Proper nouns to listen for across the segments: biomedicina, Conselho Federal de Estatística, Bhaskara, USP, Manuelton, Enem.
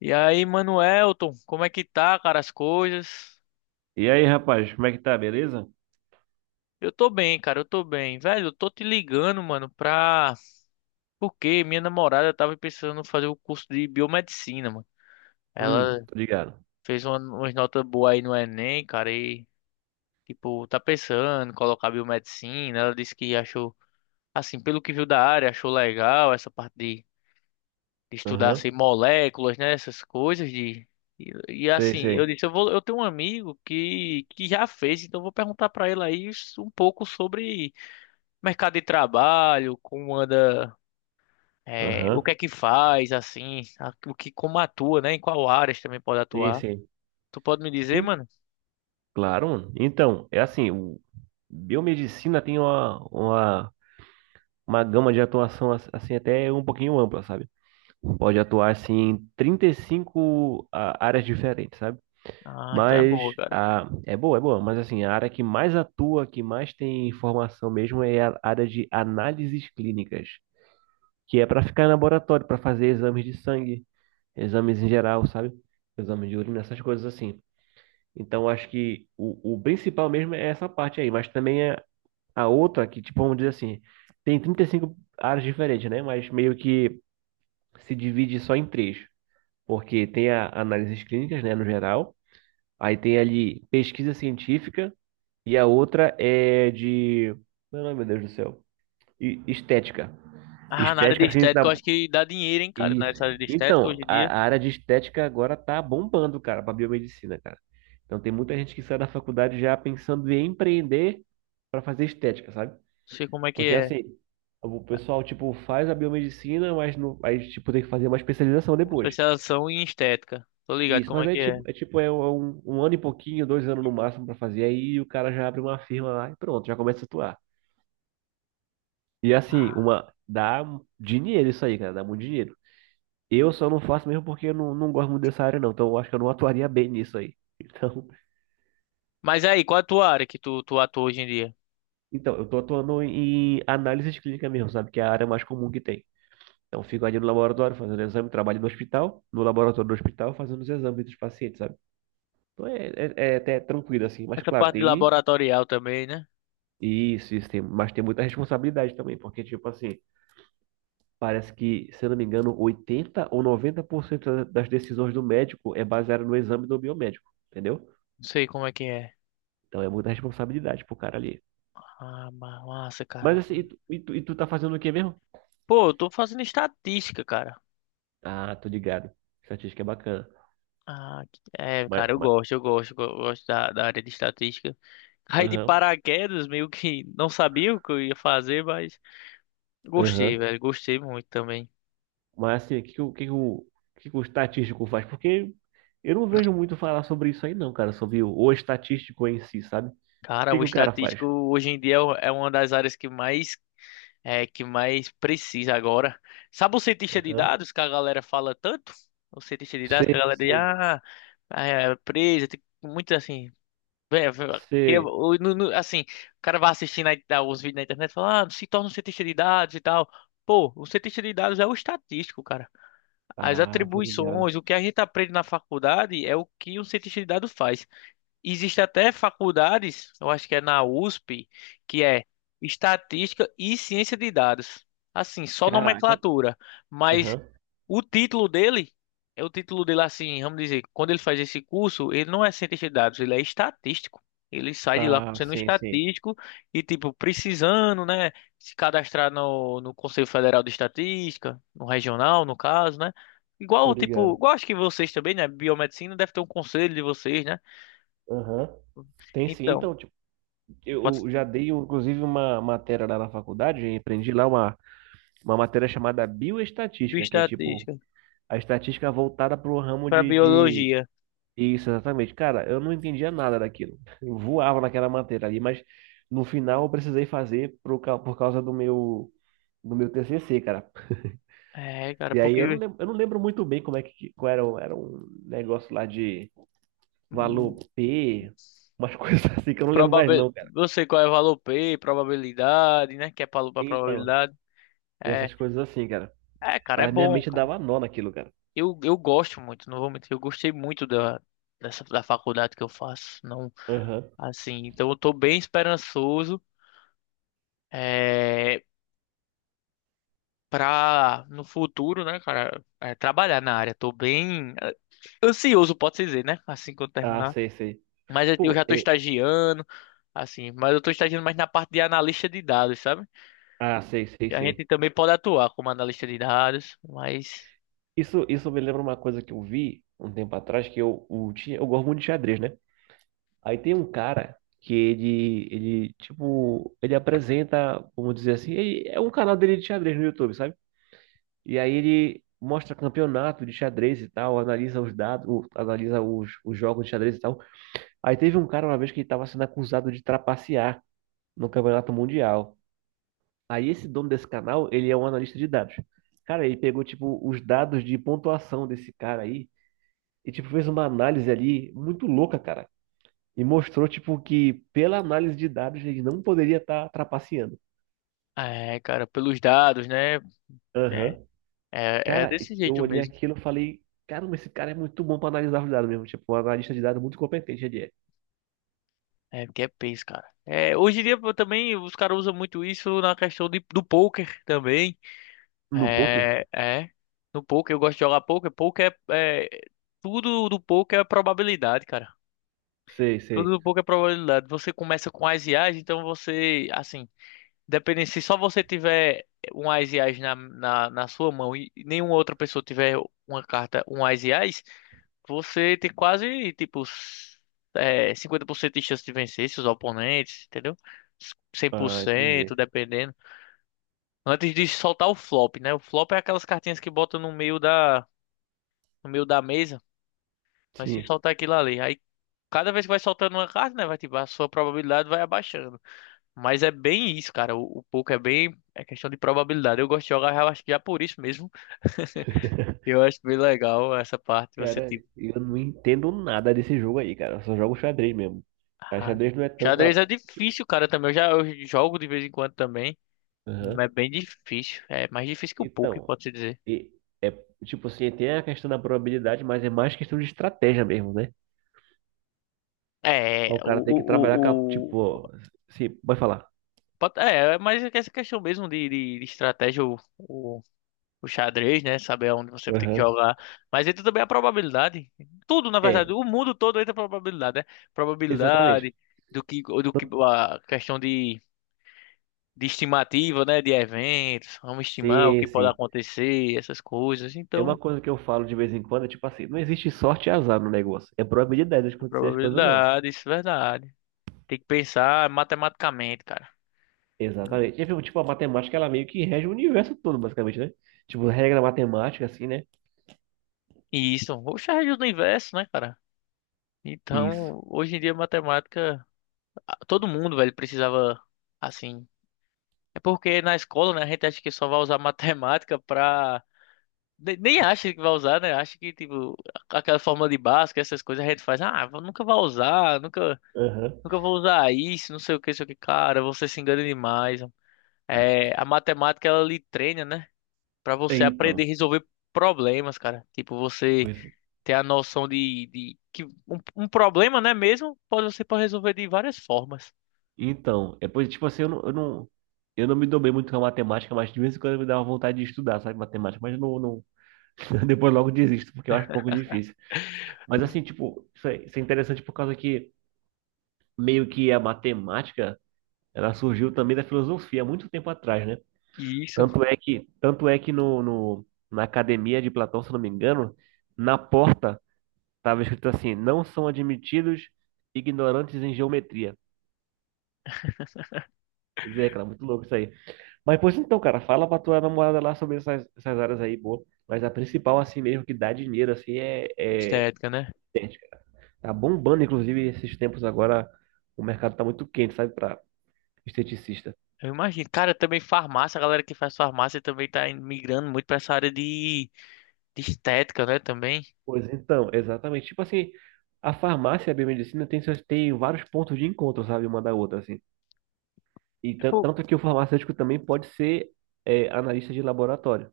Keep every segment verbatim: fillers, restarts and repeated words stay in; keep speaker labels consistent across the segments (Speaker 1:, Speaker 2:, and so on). Speaker 1: E aí, Manuelton, como é que tá, cara, as coisas?
Speaker 2: E aí, rapaz, como é que tá? Beleza?
Speaker 1: Eu tô bem, cara, eu tô bem. Velho, eu tô te ligando, mano, pra. Porque minha namorada tava pensando em fazer o curso de biomedicina, mano. Ela
Speaker 2: Hum, tô ligado.
Speaker 1: fez uma- umas notas boas aí no Enem, cara, e, tipo, tá pensando em colocar biomedicina. Ela disse que achou, assim, pelo que viu da área, achou legal essa parte de de estudar
Speaker 2: Aham,
Speaker 1: assim, moléculas, né? Essas coisas de. E, e,
Speaker 2: sei,
Speaker 1: assim, eu
Speaker 2: sei.
Speaker 1: disse, eu vou, eu tenho um amigo que, que já fez, então eu vou perguntar para ele aí um pouco sobre mercado de trabalho, como anda, é, o que
Speaker 2: Aham,
Speaker 1: é que faz, assim, a- o que, como atua, né? Em qual áreas também pode
Speaker 2: sim,
Speaker 1: atuar.
Speaker 2: sim.
Speaker 1: Tu pode me dizer,
Speaker 2: E,
Speaker 1: mano?
Speaker 2: claro, mano. Então, é assim, o biomedicina tem uma, uma, uma gama de atuação, ass- assim, até um pouquinho ampla, sabe? Pode atuar, assim, em trinta e cinco a- áreas diferentes, sabe?
Speaker 1: Ah, então é boa,
Speaker 2: Mas,
Speaker 1: cara.
Speaker 2: a, é boa, é boa, mas, assim, a área que mais atua, que mais tem informação mesmo é a área de análises clínicas. Que é para ficar em laboratório, para fazer exames de sangue, exames em geral, sabe? Exame de urina, essas coisas assim. Então, acho que o, o principal mesmo é essa parte aí, mas também é a outra que, tipo, vamos dizer assim, tem trinta e cinco áreas diferentes, né? Mas meio que se divide só em três, porque tem a análises clínicas, né, no geral, aí tem ali pesquisa científica e a outra é de... Meu nome, meu Deus do céu. E- Estética.
Speaker 1: Ah, na área de
Speaker 2: Estética, assim,
Speaker 1: estética, eu
Speaker 2: da,
Speaker 1: acho que dá dinheiro, hein, cara? Na
Speaker 2: Isso.
Speaker 1: área de estética,
Speaker 2: Então,
Speaker 1: hoje em
Speaker 2: a,
Speaker 1: dia,
Speaker 2: a área de estética agora tá bombando, cara, para biomedicina, cara. Então tem muita gente que sai da faculdade já pensando em empreender para fazer estética, sabe?
Speaker 1: não sei como é que
Speaker 2: Porque
Speaker 1: é.
Speaker 2: assim, o pessoal tipo faz a biomedicina, mas não, aí tipo tem que fazer uma especialização
Speaker 1: Uma
Speaker 2: depois.
Speaker 1: Especialização em estética. Tô ligado
Speaker 2: Isso,
Speaker 1: como
Speaker 2: mas
Speaker 1: é
Speaker 2: aí
Speaker 1: que é.
Speaker 2: tipo, é tipo é um, um ano e pouquinho, dois anos no máximo para fazer, aí o cara já abre uma firma lá e pronto, já começa a atuar. E assim,
Speaker 1: Ah,
Speaker 2: uma dá dinheiro isso aí, cara, dá muito dinheiro. Eu só não faço mesmo porque eu não, não gosto muito dessa área, não. Então, eu acho que eu não atuaria bem nisso aí.
Speaker 1: Mas aí, qual é a tua área que tu, tu atua hoje em dia?
Speaker 2: Então, então eu tô atuando em análise de clínica mesmo, sabe? Que é a área mais comum que tem. Então, eu fico ali no laboratório fazendo exame, trabalho no hospital, no laboratório do hospital fazendo os exames dos pacientes, sabe? Então, é, é, é até tranquilo, assim. Mas,
Speaker 1: Essa
Speaker 2: claro,
Speaker 1: parte de
Speaker 2: tem
Speaker 1: laboratorial também, né?
Speaker 2: isso, isso tem, mas tem muita responsabilidade também, porque, tipo assim, parece que, se eu não me engano, oitenta ou noventa por cento das decisões do médico é baseada no exame do biomédico, entendeu?
Speaker 1: Não sei como é que é.
Speaker 2: Então, é muita responsabilidade pro cara ali.
Speaker 1: Ah, ma- massa, cara.
Speaker 2: Mas assim, e tu, e tu, e tu tá fazendo o quê mesmo?
Speaker 1: Pô, eu tô fazendo estatística, cara.
Speaker 2: Ah, tô ligado. Estatística é bacana.
Speaker 1: Ah, que- é,
Speaker 2: Mas,
Speaker 1: cara, eu
Speaker 2: mas,
Speaker 1: gosto, eu gosto, eu gosto da, da área de estatística. Caí de
Speaker 2: aham,
Speaker 1: paraquedas, meio que não sabia o que eu ia fazer, mas gostei,
Speaker 2: aham.
Speaker 1: velho, gostei muito também.
Speaker 2: Mas assim, o que, que, o, o que, que, o o que que o estatístico faz? Porque eu não vejo muito falar sobre isso aí, não, cara. Sobre o, o estatístico em si, sabe? O
Speaker 1: Cara,
Speaker 2: que
Speaker 1: o
Speaker 2: que o cara faz?
Speaker 1: estatístico hoje em dia é o- é uma das áreas que mais É que mais precisa agora. Sabe o cientista de
Speaker 2: Aham.
Speaker 1: dados que a galera fala tanto? O cientista de dados
Speaker 2: C,
Speaker 1: que a galera diz,
Speaker 2: C,
Speaker 1: ah, é presa, tem muito assim. Vé- vé- Que,
Speaker 2: C.
Speaker 1: o- no- no- assim, o cara vai assistindo aí, tá, os vídeos na internet e fala, ah, se torna um cientista de dados e tal. Pô, o cientista de dados é o estatístico, cara. As
Speaker 2: Ah, tô ligado.
Speaker 1: atribuições, o que a gente aprende na faculdade é o que um cientista de dados faz. Existe até faculdades, eu acho que é na USP, que é Estatística e Ciência de Dados. Assim, só
Speaker 2: Caraca.
Speaker 1: nomenclatura, mas
Speaker 2: Aham.
Speaker 1: o título dele é o título dele assim, vamos dizer, quando ele faz esse curso, ele não é cientista de dados, ele é estatístico. Ele sai de lá
Speaker 2: Ah,
Speaker 1: sendo um
Speaker 2: sim, sim.
Speaker 1: estatístico e tipo precisando, né, se cadastrar no, no Conselho Federal de Estatística, no regional, no caso, né?
Speaker 2: Tô
Speaker 1: Igual tipo,
Speaker 2: ligado.
Speaker 1: igual acho que vocês também, né, biomedicina deve ter um conselho de vocês, né?
Speaker 2: Aham. Tem sim.
Speaker 1: Então,
Speaker 2: Então, tipo,
Speaker 1: Bota
Speaker 2: eu já dei, inclusive, uma matéria lá na faculdade, aprendi lá uma uma matéria chamada bioestatística, que é tipo
Speaker 1: bioestatística
Speaker 2: a estatística voltada para o ramo
Speaker 1: para
Speaker 2: de, de.
Speaker 1: biologia.
Speaker 2: Isso, exatamente. Cara, eu não entendia nada daquilo. Eu voava naquela matéria ali, mas no final eu precisei fazer por, ca- por causa do meu. Do meu T C C, cara.
Speaker 1: É, cara,
Speaker 2: E aí eu não
Speaker 1: porque
Speaker 2: lembro, eu não lembro muito bem como é que qual era, o- era um negócio lá de valor
Speaker 1: hum,
Speaker 2: P, umas coisas assim que eu não lembro mais
Speaker 1: probabil...
Speaker 2: não, cara.
Speaker 1: eu sei qual é o valor pê, probabilidade, né? Que é para
Speaker 2: Então,
Speaker 1: probabilidade. É,
Speaker 2: essas coisas assim, cara.
Speaker 1: é, cara, é
Speaker 2: A minha
Speaker 1: bom,
Speaker 2: mente
Speaker 1: cara.
Speaker 2: dava nó naquilo, cara.
Speaker 1: Eu, eu gosto muito, não vou mentir, eu gostei muito da, dessa, da faculdade que eu faço. Não,
Speaker 2: Aham.
Speaker 1: assim, então eu tô bem esperançoso é, pra no futuro, né, cara, é, trabalhar na área. Tô bem é, ansioso, pode-se dizer, né? Assim que eu
Speaker 2: Ah,
Speaker 1: terminar.
Speaker 2: sei, sei.
Speaker 1: Mas eu eu já
Speaker 2: Pô,
Speaker 1: tô
Speaker 2: é.
Speaker 1: estagiando. Assim, mas eu estou estagiando mais na parte de analista de dados, sabe?
Speaker 2: Ah, sei, sei,
Speaker 1: Que a
Speaker 2: sim.
Speaker 1: gente também pode atuar como analista de dados, mas.
Speaker 2: Isso, isso me lembra uma coisa que eu vi um tempo atrás, que eu, o, ti- eu gosto muito de xadrez, né? Aí tem um cara que ele, ele, tipo, ele apresenta, vamos dizer assim, ele- é um canal dele de xadrez no YouTube, sabe? E aí ele mostra campeonato de xadrez e tal, analisa os dados, o- analisa os, os jogos de xadrez e tal. Aí teve um cara uma vez que ele estava sendo acusado de trapacear no campeonato mundial. Aí esse dono desse canal, ele é um analista de dados. Cara, ele pegou, tipo, os dados de pontuação desse cara aí e, tipo, fez uma análise ali muito louca, cara. E mostrou, tipo, que pela análise de dados ele não poderia estar trapaceando.
Speaker 1: É, cara, pelos dados, né? É,
Speaker 2: Aham.
Speaker 1: é, é
Speaker 2: Cara,
Speaker 1: desse
Speaker 2: eu
Speaker 1: jeito
Speaker 2: olhei
Speaker 1: mesmo.
Speaker 2: aquilo e falei, caramba, esse cara é muito bom pra analisar os dados mesmo. Tipo, um analista de dados muito competente ele é.
Speaker 1: É, porque é peso, cara. É, hoje em dia pô, também os caras usam muito isso na questão de, do poker também.
Speaker 2: No poker?
Speaker 1: É, é. No poker eu gosto de jogar poker. Poker é, é tudo do poker é probabilidade, cara.
Speaker 2: Sei,
Speaker 1: Tudo
Speaker 2: sei.
Speaker 1: do poker é probabilidade. Você começa com as ases, então você, assim. Dependendo, se só você tiver um Ás e Ás na, na, na sua mão e nenhuma outra pessoa tiver uma carta, um Ás e Ás, você tem quase, tipo, s- é, cinquenta por cento de chance de vencer seus oponentes, entendeu?
Speaker 2: Ah,
Speaker 1: cem por cento,
Speaker 2: entendi.
Speaker 1: dependendo. Antes de soltar o flop, né? O flop é aquelas cartinhas que botam no meio da, no meio da, mesa, mas se
Speaker 2: Sim.
Speaker 1: soltar aquilo ali, aí cada vez que vai soltando uma carta, né, vai, tipo, a sua probabilidade vai abaixando. Mas é bem isso, cara. O, o poker é bem. É questão de probabilidade. Eu gosto de jogar, eu acho que já por isso mesmo. Eu acho bem legal essa parte. Você,
Speaker 2: Cara,
Speaker 1: tipo.
Speaker 2: eu não entendo nada desse jogo aí, cara. Eu só jogo xadrez mesmo. A
Speaker 1: Ah,
Speaker 2: xadrez não é tanta.
Speaker 1: xadrez é
Speaker 2: Tipo,
Speaker 1: difícil, cara, também. Eu já eu jogo de vez em quando também.
Speaker 2: aham.
Speaker 1: Mas é bem difícil. É mais difícil que o poker,
Speaker 2: Então,
Speaker 1: pode-se dizer.
Speaker 2: e- é tipo assim, tem a questão da probabilidade, mas é mais questão de estratégia mesmo, né?
Speaker 1: É,
Speaker 2: O
Speaker 1: o,
Speaker 2: cara tem que trabalhar com a,
Speaker 1: o, o, o-
Speaker 2: tipo, sim, pode falar.
Speaker 1: pode- é, mas é que essa questão mesmo de, de, de estratégia, o, o xadrez, né? Saber onde você tem que
Speaker 2: Aham.
Speaker 1: jogar. Mas entra também a probabilidade. Tudo, na verdade,
Speaker 2: É,
Speaker 1: o mundo todo entra a probabilidade, né?
Speaker 2: exatamente.
Speaker 1: Probabilidade do que, do que a questão de, de estimativa, né? De eventos. Vamos estimar o que
Speaker 2: Sim,
Speaker 1: pode
Speaker 2: sim.
Speaker 1: acontecer, essas coisas.
Speaker 2: É uma
Speaker 1: Então,
Speaker 2: coisa que eu falo de vez em quando, é tipo assim, não existe sorte e azar no negócio. É probabilidade de acontecer as coisas, ou não.
Speaker 1: probabilidade, isso é verdade. Tem que pensar matematicamente, cara.
Speaker 2: Exatamente. E, tipo, tipo, a matemática, ela meio que rege o universo todo, basicamente, né? Tipo, regra matemática, assim, né?
Speaker 1: E isso, o xadrez do universo, né, cara?
Speaker 2: Isso.
Speaker 1: Então, hoje em dia, matemática, a- todo mundo, velho, precisava, assim. É porque na escola, né, a gente acha que só vai usar matemática pra. Ne- Nem acha que vai usar, né? Acha que, tipo, a- aquela fórmula de Bhaskara, essas coisas, a gente faz, ah, eu nunca vai usar, nunca,
Speaker 2: Aham.
Speaker 1: nunca vou usar isso, não sei o que, não sei o que. Cara, você se engana demais. É, a matemática, ela lhe treina, né? Pra
Speaker 2: É,
Speaker 1: você aprender a
Speaker 2: Então,
Speaker 1: resolver problemas, cara. Tipo, você
Speaker 2: pois,
Speaker 1: ter a noção de, de que um, um problema, né, mesmo, pode, você pode resolver de várias formas.
Speaker 2: então, é, pois, tipo assim, eu não, eu não, eu não me dou bem muito com a matemática, mas de vez em quando me dá uma vontade de estudar, sabe, matemática, mas eu não, não, depois logo desisto, porque eu acho um pouco difícil. Mas, assim, tipo, isso é, isso é interessante por causa que meio que a matemática, ela surgiu também da filosofia há muito tempo atrás, né?
Speaker 1: E isso,
Speaker 2: Tanto é que, tanto é que no, no- na academia de Platão, se não me engano, na porta estava escrito assim: não são admitidos ignorantes em geometria. Pois é, cara, muito louco isso aí. Mas, pois então, cara, fala pra tua namorada lá sobre essas, essas áreas aí, boa. Mas a principal, assim mesmo, que dá dinheiro, assim, é, é
Speaker 1: estética, né?
Speaker 2: estética. Tá bombando, inclusive, esses tempos agora, o mercado tá muito quente, sabe, pra esteticista.
Speaker 1: Eu imagino. Cara, também farmácia, a galera que faz farmácia também tá in- migrando muito pra essa área de, de estética, né? Também.
Speaker 2: Pois então, exatamente. Tipo assim, a farmácia e a biomedicina tem, seus- tem vários pontos de encontro, sabe, uma da outra, assim. E tan-
Speaker 1: Tipo,
Speaker 2: tanto que o farmacêutico também pode ser é, analista de laboratório.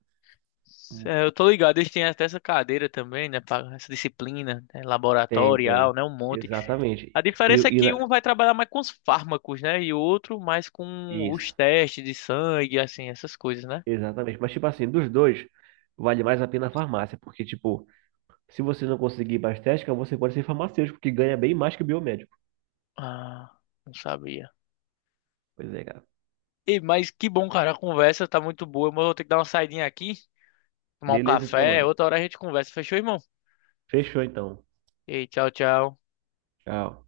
Speaker 2: Hum.
Speaker 1: é, eu tô ligado, eles têm até essa cadeira também, né? pra- Essa disciplina, né,
Speaker 2: Tem,
Speaker 1: laboratorial,
Speaker 2: tem.
Speaker 1: né? Um monte. A
Speaker 2: Exatamente. E,
Speaker 1: diferença é
Speaker 2: e
Speaker 1: que um
Speaker 2: na-
Speaker 1: vai trabalhar mais com os fármacos, né? E o outro mais com os
Speaker 2: isso,
Speaker 1: testes de sangue, assim, essas coisas, né?
Speaker 2: exatamente. Mas, tipo assim, dos dois, vale mais a pena a farmácia, porque, tipo, se você não conseguir mais técnica, você pode ser farmacêutico, que ganha bem mais que o biomédico.
Speaker 1: Ah, não sabia.
Speaker 2: Pois é, cara.
Speaker 1: E, mas que bom, cara. A conversa tá muito boa, mas eu vou ter que dar uma saidinha aqui, tomar um
Speaker 2: Beleza, então,
Speaker 1: café.
Speaker 2: mano.
Speaker 1: Outra hora a gente conversa. Fechou, irmão?
Speaker 2: Fechou, então.
Speaker 1: E tchau, tchau.
Speaker 2: Tchau.